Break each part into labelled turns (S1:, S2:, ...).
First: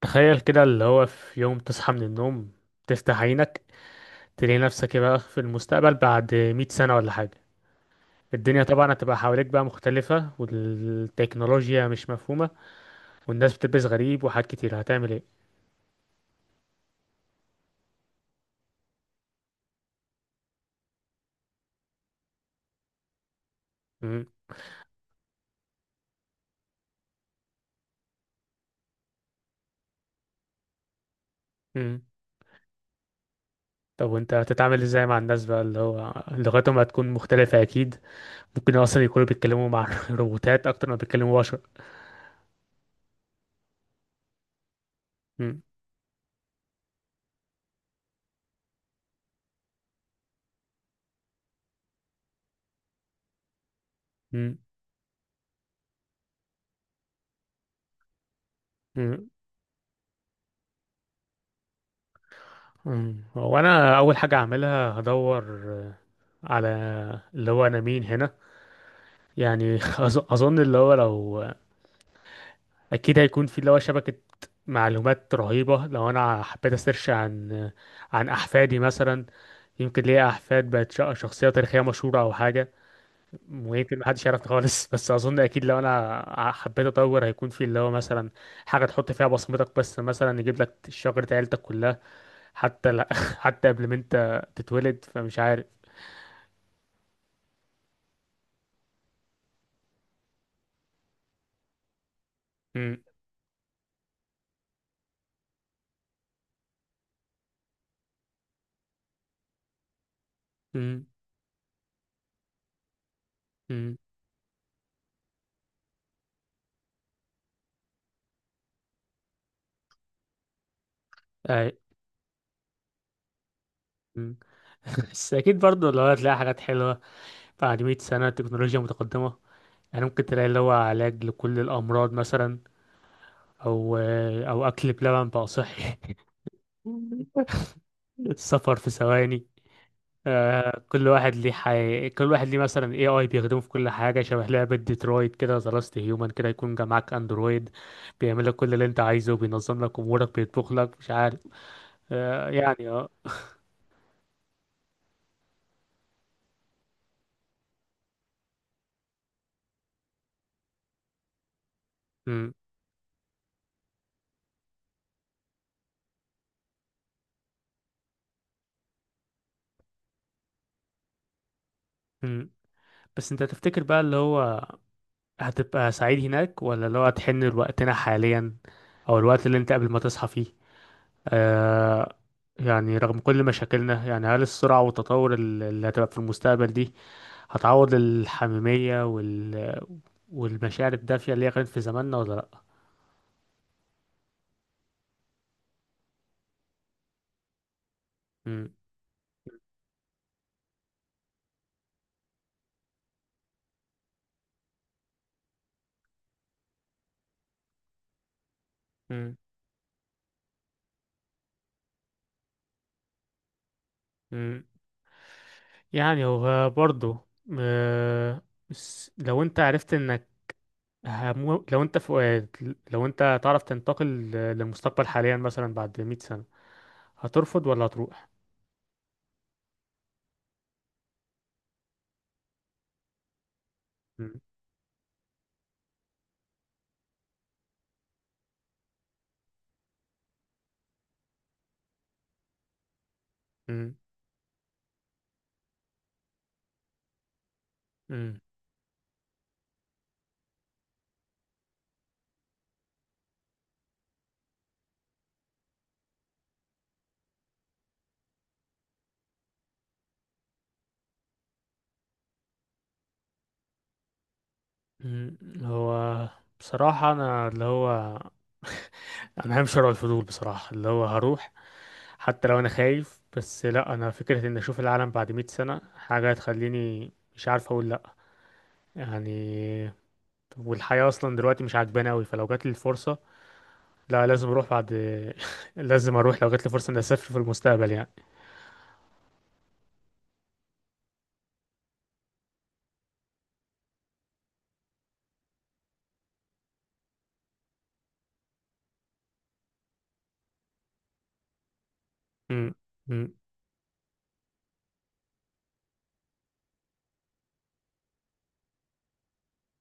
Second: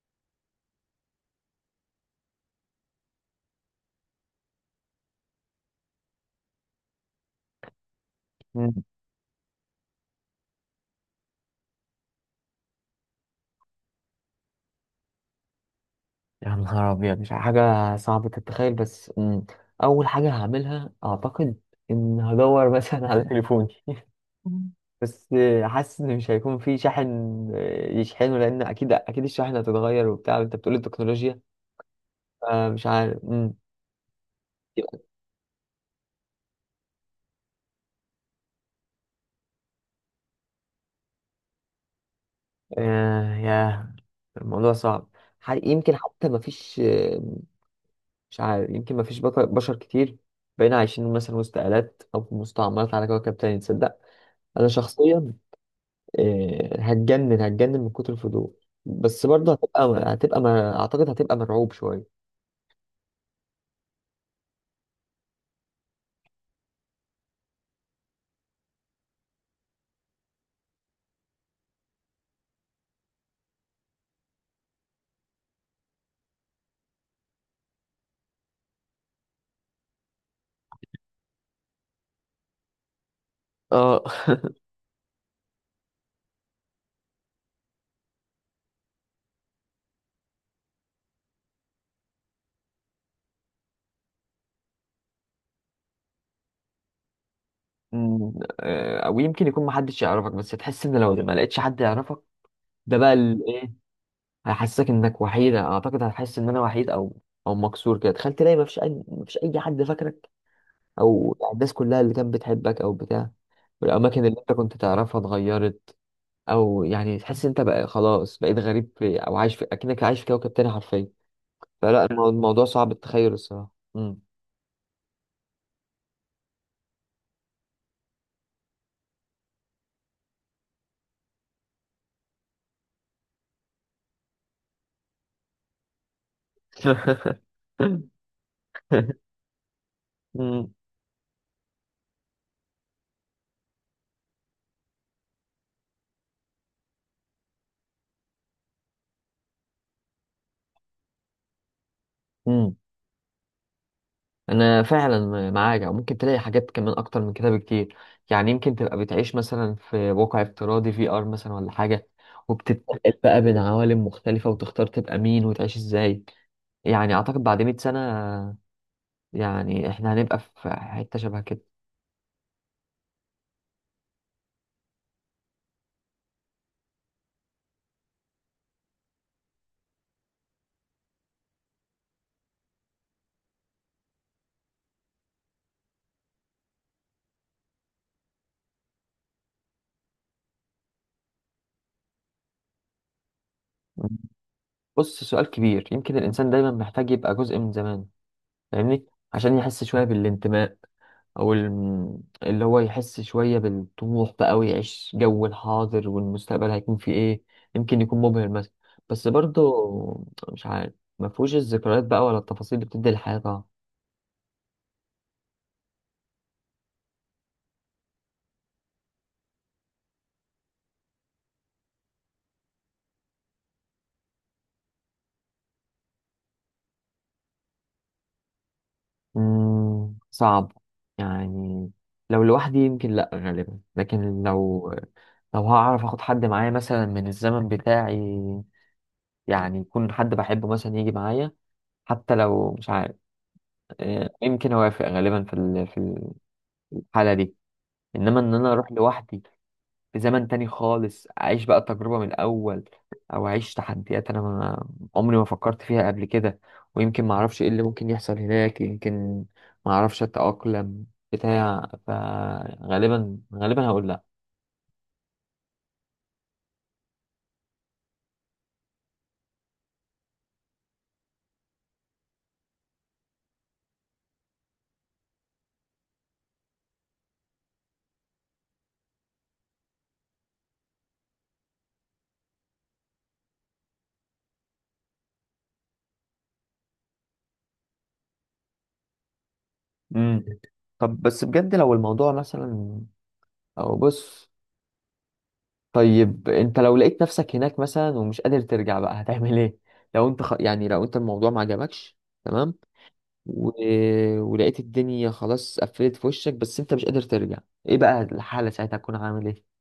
S1: تخيل كده اللي هو في يوم تصحى من النوم، تفتح عينك، تلاقي نفسك بقى في المستقبل بعد مئة سنة ولا حاجة. الدنيا
S2: مم.
S1: طبعا هتبقى حواليك بقى مختلفة، والتكنولوجيا مش مفهومة، والناس بتلبس غريب وحاجات كتير. هتعمل ايه؟
S2: يا نهار أبيض، مش حاجة صعبة تتخيل. بس أول حاجة هعملها، أعتقد إن هدور مثلا على تليفوني.
S1: مم.
S2: بس حاسس إن مش هيكون في شاحن. يشحنه، لأن أكيد أكيد الشاحن هتتغير وبتاع، وأنت بتقول التكنولوجيا.
S1: مم.
S2: فمش عارف.
S1: طب وانت هتتعامل ازاي مع الناس بقى اللي هو لغتهم هتكون مختلفة أكيد؟ ممكن أصلا يكونوا بيتكلموا مع روبوتات أكتر ما بيتكلموا بشر.
S2: آه، ياه، الموضوع صعب.
S1: مم.
S2: يمكن حتى ما فيش. مش عارف، يمكن ما فيش بشر كتير. بقينا عايشين مثلا وسط آلات أو في مستعمرات على كوكب تاني، تصدق؟
S1: مم.
S2: أنا شخصيا هتجنن هتجنن من كتر الفضول. بس
S1: مم.
S2: برضه هتبقى، ما اعتقد هتبقى مرعوب شويه.
S1: مم. وأنا أول حاجة هعملها هدور على اللي هو أنا مين هنا. يعني اظن اللي هو لو، اكيد هيكون في اللي هو شبكة معلومات رهيبة. لو انا حبيت اسيرش عن عن احفادي مثلا، يمكن ليا احفاد بقت شخصية تاريخية مشهورة او حاجة، ويمكن
S2: اه.
S1: محدش يعرف خالص. بس اظن اكيد لو انا حبيت اطور هيكون في اللي هو مثلا حاجة تحط فيها بصمتك، بس مثلا يجيب لك شجرة عيلتك كلها، حتى لا، حتى قبل ما انت تتولد، فمش عارف.
S2: أمم، او يمكن يكون محدش يعرفك، بس تحس ان لو ما لقيتش حد يعرفك،
S1: امم.
S2: ده بقى ايه، هيحسسك انك وحيد، اعتقد هتحس ان انا وحيد، او مكسور كده. تخيل تلاقي ما فيش اي حد فاكرك،
S1: امم.
S2: او الناس كلها اللي كانت بتحبك او بتاع،
S1: امم.
S2: والاماكن اللي انت كنت تعرفها اتغيرت، او يعني تحس انت بقى خلاص بقيت غريب في، او عايش في، اكنك عايش في كوكب تاني حرفيا.
S1: اي.
S2: فلا، الموضوع صعب التخيل الصراحة.
S1: مم. بس اكيد برضه لو هتلاقي حاجات حلوة بعد 100 سنة، تكنولوجيا متقدمة. يعني ممكن تلاقي اللي هو علاج لكل الأمراض مثلا، أو أو أكل بلبن بقى صحي. السفر في ثواني.
S2: مم.
S1: آه، كل واحد ليه كل واحد ليه مثلا اي اي بيخدمه في كل حاجه، شبه لعبه ديترويت كده، ذا لاست هيومن كده، يكون جا معاك اندرويد بيعمل لك كل اللي انت عايزه، بينظم لك امورك، بيطبخ لك، مش عارف آه
S2: مم.
S1: يعني اه.
S2: انا فعلا معاك، او ممكن تلاقي حاجات كمان اكتر من كده بكتير. يعني يمكن تبقى بتعيش مثلا في واقع افتراضي، في ار مثلا ولا حاجة،
S1: مم.
S2: وبتتنقل بقى بين عوالم مختلفة، وتختار تبقى مين وتعيش ازاي. يعني اعتقد بعد 100 سنة، يعني احنا هنبقى في حتة شبه كده.
S1: مم. بس انت تفتكر بقى اللي هو هتبقى سعيد هناك، ولا لو هتحن لوقتنا حاليا، او الوقت اللي انت قبل ما تصحى فيه؟ آه، يعني رغم كل مشاكلنا، يعني هل السرعة والتطور اللي هتبقى في المستقبل دي هتعوض الحميمية والمشاعر الدافية اللي هي كانت في زماننا ولا لأ؟
S2: بص، سؤال كبير. يمكن الانسان دايما محتاج يبقى جزء من زمان،
S1: مم.
S2: فاهمني، عشان يحس شوية بالانتماء، او اللي هو يحس شوية بالطموح بقى، ويعيش جو الحاضر، والمستقبل هيكون فيه ايه. يمكن يكون مبهر مثلا، بس
S1: مم.
S2: برضه مش عارف، ما فيهوش الذكريات بقى ولا التفاصيل اللي بتدي الحياة طبعا.
S1: مم. يعني هو برضه آه. بس لو انت عرفت انك لو انت في، لو انت تعرف تنتقل للمستقبل حاليا مثلا بعد 100 سنة، هترفض ولا هتروح؟
S2: مم، صعب. يعني لو لوحدي يمكن لا غالبا، لكن لو هعرف اخد حد معايا مثلا من الزمن بتاعي، يعني يكون حد بحبه مثلا يجي معايا، حتى لو مش عارف.
S1: مم.
S2: آه، يمكن اوافق غالبا في الحالة دي.
S1: مم.
S2: انما ان انا اروح لوحدي في زمن تاني خالص، اعيش بقى التجربه من الاول، او اعيش تحديات انا ما عمري ما فكرت فيها قبل كده، ويمكن ما اعرفش ايه اللي ممكن يحصل هناك، يمكن ما اعرفش اتاقلم بتاع. فغالبا غالبا هقول لا.
S1: مم. هو بصراحة أنا اللي هو، أنا بحب شراء الفضول بصراحة. اللي هو هروح حتى لو أنا خايف. بس لأ، أنا فكرة إن أشوف العالم بعد مئة سنة حاجة هتخليني مش عارف أقول لأ، يعني. والحياة أصلا دلوقتي مش عاجباني أوي، فلو جاتلي الفرصة لا، لازم أروح. بعد لازم أروح لو جاتلي فرصة إني أسافر في المستقبل، يعني.
S2: امم طب بس بجد لو الموضوع مثلا، او بص، طيب انت لو لقيت نفسك هناك مثلا ومش قادر ترجع بقى، هتعمل ايه؟ يعني لو انت الموضوع ما عجبكش، تمام،
S1: مم.
S2: و... ولقيت الدنيا خلاص قفلت في وشك بس انت مش قادر ترجع، ايه بقى الحالة ساعتها؟ هتكون عامل ايه؟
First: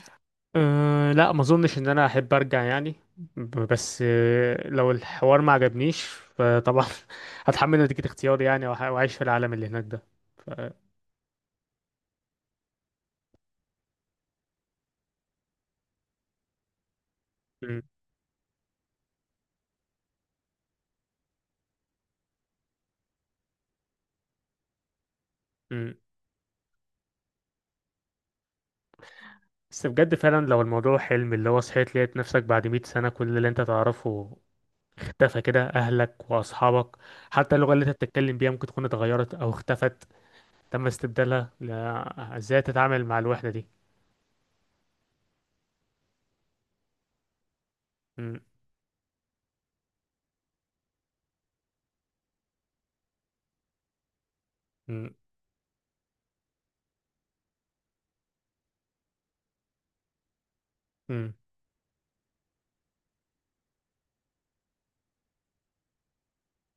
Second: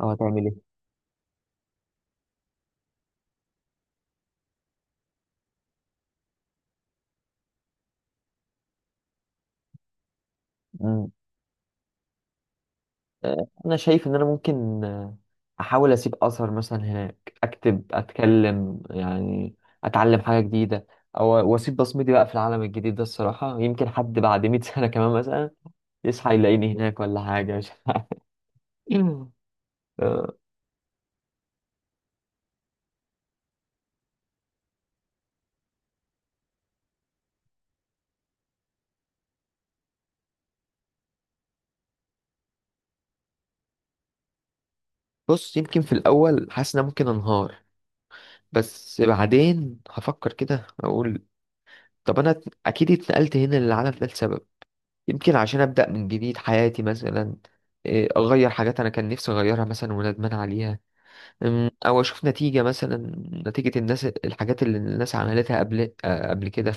S2: او هتعمل ايه؟
S1: أه لا، ما اظنش ان انا احب ارجع، يعني. بس آه، لو الحوار ما عجبنيش فطبعا هتحمل نتيجة اختياري، يعني، واعيش في العالم اللي هناك ده. ف...
S2: مم. انا شايف ان انا ممكن احاول اسيب اثر مثلا هناك،
S1: م-
S2: اكتب، اتكلم يعني، اتعلم حاجة جديدة، او واسيب بصمتي بقى في العالم الجديد ده الصراحة. يمكن حد بعد 100 سنة كمان مثلا
S1: م.
S2: يصحى يلاقيني هناك ولا حاجة، مش عارف.
S1: بس بجد
S2: آه،
S1: فعلا لو الموضوع حلم، اللي هو صحيت لقيت نفسك بعد 100 سنة، كل اللي انت تعرفه اختفى كده، اهلك واصحابك، حتى اللغة اللي انت بتتكلم بيها ممكن تكون اتغيرت او اختفت، تم استبدالها، لا، ازاي تتعامل مع الوحدة دي؟
S2: بص، يمكن في الاول حاسس ان انا ممكن انهار،
S1: م-
S2: بس بعدين هفكر كده، اقول طب انا اكيد اتنقلت هنا للعالم ده لسبب،
S1: م-
S2: يمكن عشان ابدا من جديد حياتي مثلا، اغير حاجات انا كان نفسي اغيرها مثلا وندمان عليها.
S1: م-
S2: او اشوف نتيجه مثلا، نتيجه الناس، الحاجات اللي الناس عملتها قبل، قبل كده.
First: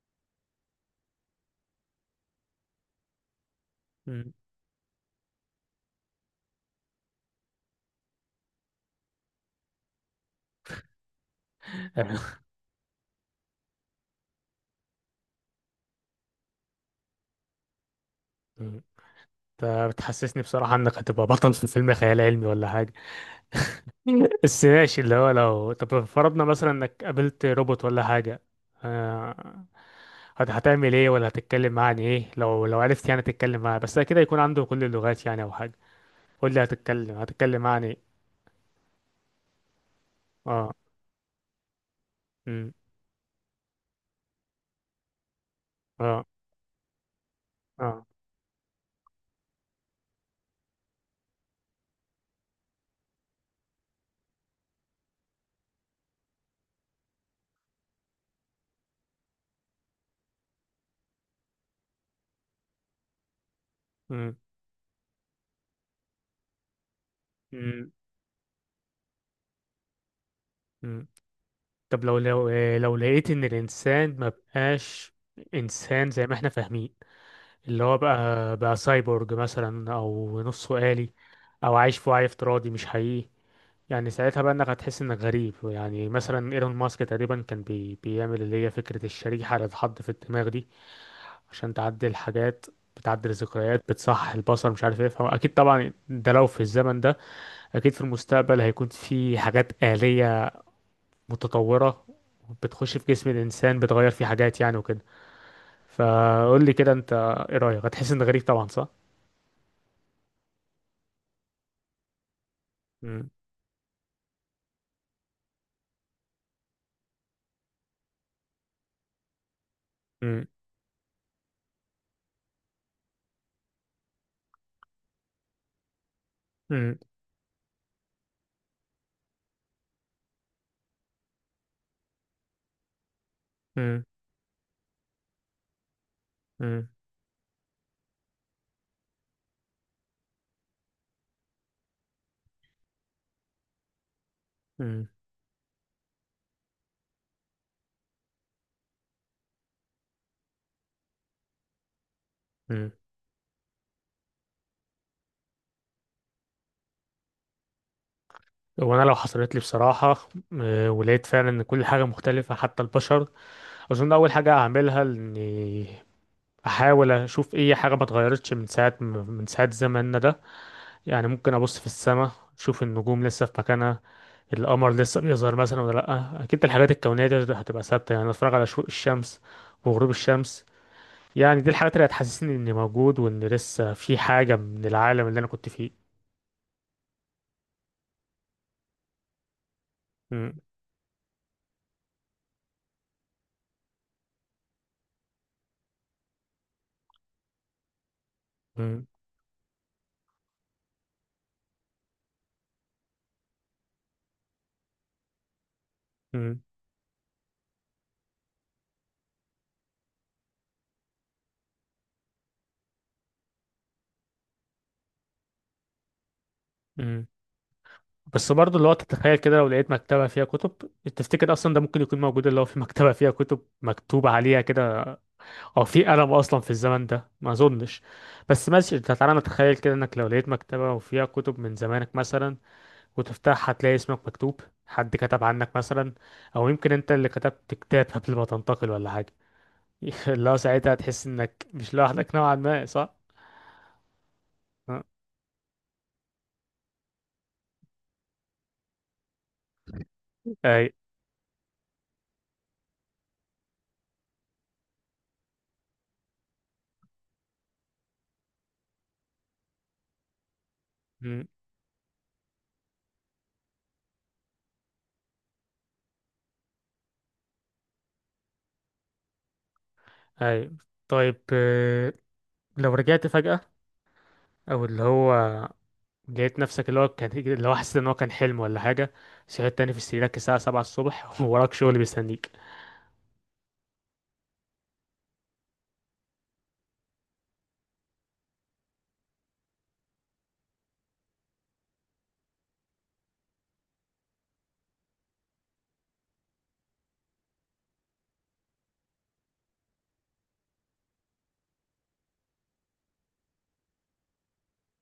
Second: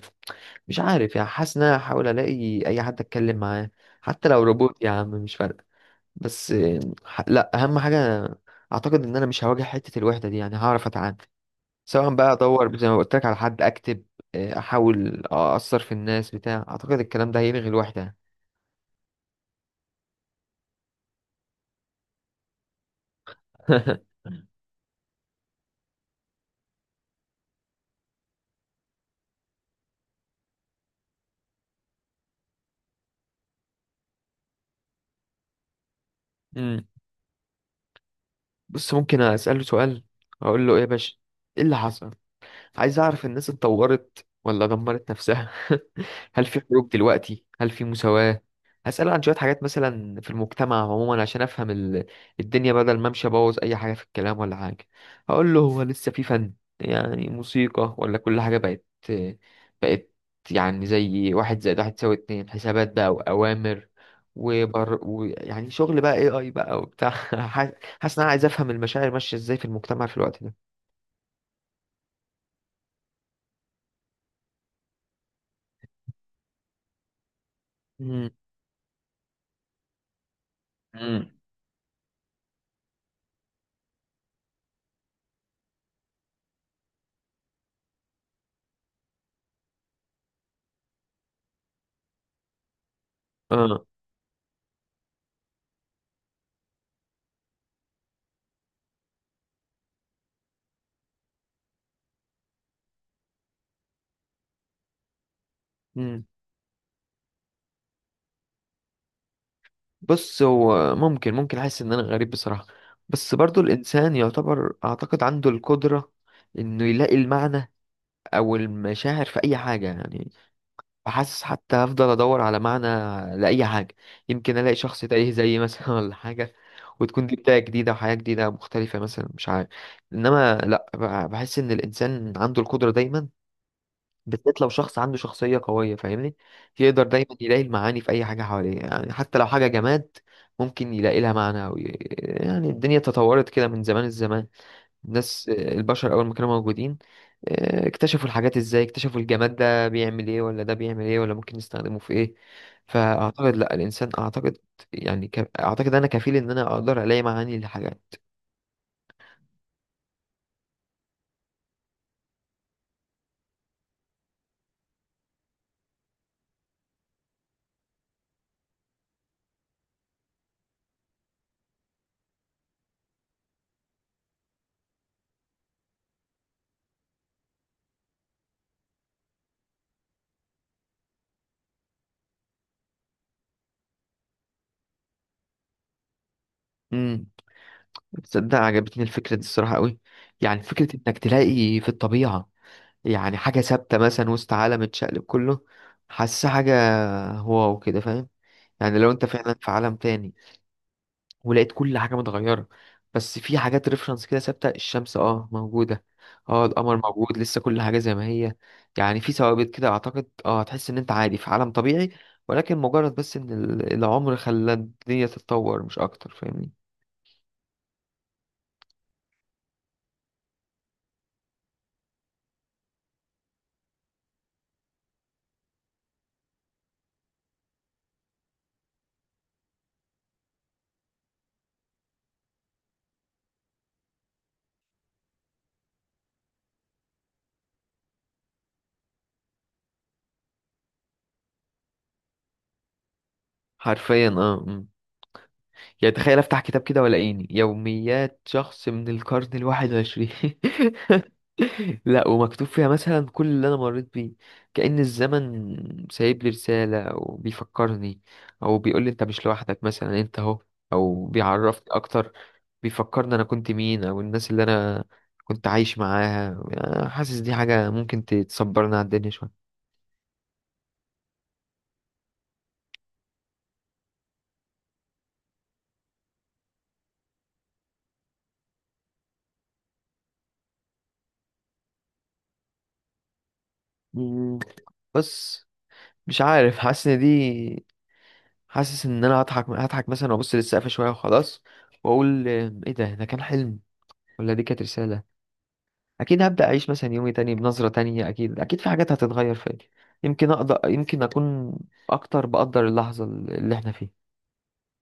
S2: مش عارف يعني، حاسس ان انا هحاول الاقي اي حد اتكلم معاه، حتى
S1: م.
S2: لو روبوت يا عم، مش فارقه. بس لا، اهم حاجه، اعتقد ان انا مش هواجه حته الوحده دي، يعني هعرف اتعامل، سواء بقى ادور زي ما قلت لك على حد، اكتب، احاول اثر في الناس بتاع، اعتقد الكلام ده هيلغي الوحده.
S1: فبتحسسني بصراحة انك هتبقى بطل في فيلم خيال علمي ولا حاجة. بس ماشي، اللي هو لو طب فرضنا مثلا انك قابلت روبوت ولا حاجة، آه، هتعمل ايه، ولا هتتكلم معاه عن ايه؟ لو لو عرفت يعني تتكلم معاه، بس كده يكون عنده كل اللغات يعني او حاجة، قول لي
S2: مم.
S1: هتتكلم معاه عن ايه؟
S2: بص، ممكن اساله سؤال، اقول
S1: اه.
S2: له ايه يا باشا، ايه اللي حصل؟
S1: امم.
S2: عايز اعرف الناس اتطورت ولا دمرت نفسها.
S1: اه.
S2: هل في حروب دلوقتي؟ هل في
S1: اه.
S2: مساواة؟ هسأل عن شوية حاجات مثلا في المجتمع عموما، عشان افهم الدنيا، بدل ما امشي ابوظ اي حاجة في الكلام ولا حاجة. هقول له: هو لسه في فن؟ يعني موسيقى؟ ولا كل حاجة بقت يعني زي 1+1=2، حسابات بقى وأوامر،
S1: امم.
S2: وبر ويعني شغل بقى، اي بقى وبتاع.
S1: امم.
S2: حاسس ان انا عايز افهم المشاعر ماشية ازاي في المجتمع في الوقت ده.
S1: أمم. طب لو آه، لو لقيت ان الانسان ما بقاش انسان زي ما احنا فاهمين، اللي هو
S2: مم.
S1: بقى سايبورج مثلا او نصه آلي،
S2: مم.
S1: او عايش في وعي افتراضي مش حقيقي، يعني ساعتها بقى انك هتحس انك غريب. يعني مثلا ايلون ماسك تقريبا كان بيعمل اللي هي فكرة الشريحة اللي اتحط في الدماغ دي، عشان تعدل حاجات، بتعدل ذكريات،
S2: اه.
S1: بتصحح البصر، مش عارف ايه. فاكيد طبعا ده لو في الزمن ده، اكيد في المستقبل هيكون في حاجات آلية متطورة بتخش في جسم الانسان، بتغير فيه حاجات يعني وكده.
S2: مم.
S1: فقول لي كده انت، ايه رأيك؟ هتحس انك غريب طبعا صح؟
S2: بص، هو ممكن احس ان انا غريب بصراحة،
S1: مم.
S2: بس برضو الانسان يعتبر اعتقد عنده القدرة انه يلاقي المعنى او المشاعر في اي حاجة يعني. بحاسس حتى هفضل ادور على معنى لاي حاجة. يمكن الاقي شخص تايه زيي مثلا، ولا حاجة،
S1: مم.
S2: وتكون دي بداية جديدة وحياة جديدة مختلفة مثلا، مش عارف. انما لا، بحس ان الانسان عنده القدرة دايما،
S1: مم.
S2: بالذات لو شخص عنده شخصية قوية، فاهمني،
S1: مم.
S2: يقدر دايما يلاقي المعاني في أي حاجة حواليه، يعني حتى لو حاجة جماد ممكن يلاقي لها معنى يعني الدنيا تطورت كده من زمان الزمان.
S1: مم.
S2: الناس، البشر أول ما كانوا موجودين، اكتشفوا الحاجات إزاي، اكتشفوا الجماد ده بيعمل إيه، ولا ده بيعمل إيه، ولا ممكن نستخدمه في إيه.
S1: مم.
S2: فأعتقد لأ، الإنسان أعتقد، أعتقد أنا كفيل إن أنا أقدر ألاقي معاني للحاجات.
S1: وانا لو حصلت لي بصراحه، آه، ولقيت فعلا ان كل حاجه مختلفه حتى البشر، اظن اول حاجه هعملها اني احاول اشوف اي حاجه ما اتغيرتش من ساعه زماننا ده. يعني ممكن ابص في السماء اشوف النجوم لسه في مكانها، القمر لسه بيظهر مثلا ولا لا، اكيد الحاجات الكونيه دي هتبقى ثابته. يعني اتفرج على شروق الشمس وغروب الشمس، يعني دي الحاجات اللي هتحسسني اني موجود، وان لسه في حاجه من العالم اللي انا كنت فيه.
S2: امم. تصدق عجبتني الفكرة دي الصراحة قوي. يعني فكرة إنك تلاقي في الطبيعة يعني حاجة ثابتة مثلا وسط عالم اتشقلب كله، حاسة حاجة، واو كده، فاهم. يعني
S1: مم.
S2: لو انت فعلا في عالم تاني، ولقيت كل حاجة متغيرة، بس في حاجات ريفرنس كده ثابتة، الشمس اه موجودة،
S1: مم.
S2: اه القمر موجود لسه، كل حاجة زي ما هي، يعني في ثوابت كده، اعتقد هتحس ان انت عادي في عالم طبيعي، ولكن مجرد بس ان العمر خلى الدنيا تتطور مش اكتر، فاهمني.
S1: مم. بس برضه اللي هو تتخيل كده لو لقيت مكتبة فيها كتب، تفتكر أصلا ده ممكن يكون موجود، اللي هو في مكتبة فيها كتب مكتوب عليها كده، أو في قلم أصلا في الزمن ده؟ ما أظنش. بس ماشي أنت، تعالى نتخيل كده إنك لو لقيت مكتبة وفيها كتب من زمانك مثلا، وتفتحها هتلاقي اسمك مكتوب، حد كتب عنك مثلا، أو يمكن أنت اللي كتبت كتاب قبل ما تنتقل ولا حاجة. اللي هو ساعتها هتحس إنك مش لوحدك نوعا ما صح؟
S2: حرفيا اه.
S1: أه.
S2: يعني تخيل افتح كتاب كده، ولا عيني يوميات شخص من القرن الواحد وعشرين،
S1: أي.
S2: لا ومكتوب فيها مثلا كل اللي انا مريت بيه، كأن الزمن سايب لي رسالة او بيفكرني، او بيقول لي انت مش لوحدك مثلا، انت اهو، او
S1: مم.
S2: بيعرفني اكتر، بيفكرني انا كنت مين او الناس اللي انا كنت عايش معاها. أنا حاسس دي حاجة ممكن تصبرنا على الدنيا شوية.
S1: أي. طيب آه، لو رجعت فجأة، او اللي هو لقيت نفسك اللي هو كان، اللي هو حسيت ان هو كان حلم ولا حاجه، صحيت تاني في سريرك الساعه 7 الصبح، ووراك شغل بيستنيك
S2: مم، بس مش عارف. حاسس ان انا هضحك هضحك مثلا، وابص للسقف شويه وخلاص، واقول ايه ده كان حلم ولا دي كانت رساله؟ اكيد هبدا اعيش مثلا يومي تاني بنظره تانية، اكيد اكيد في حاجات هتتغير فيا، يمكن اقدر، يمكن اكون اكتر بقدر اللحظه اللي احنا فيها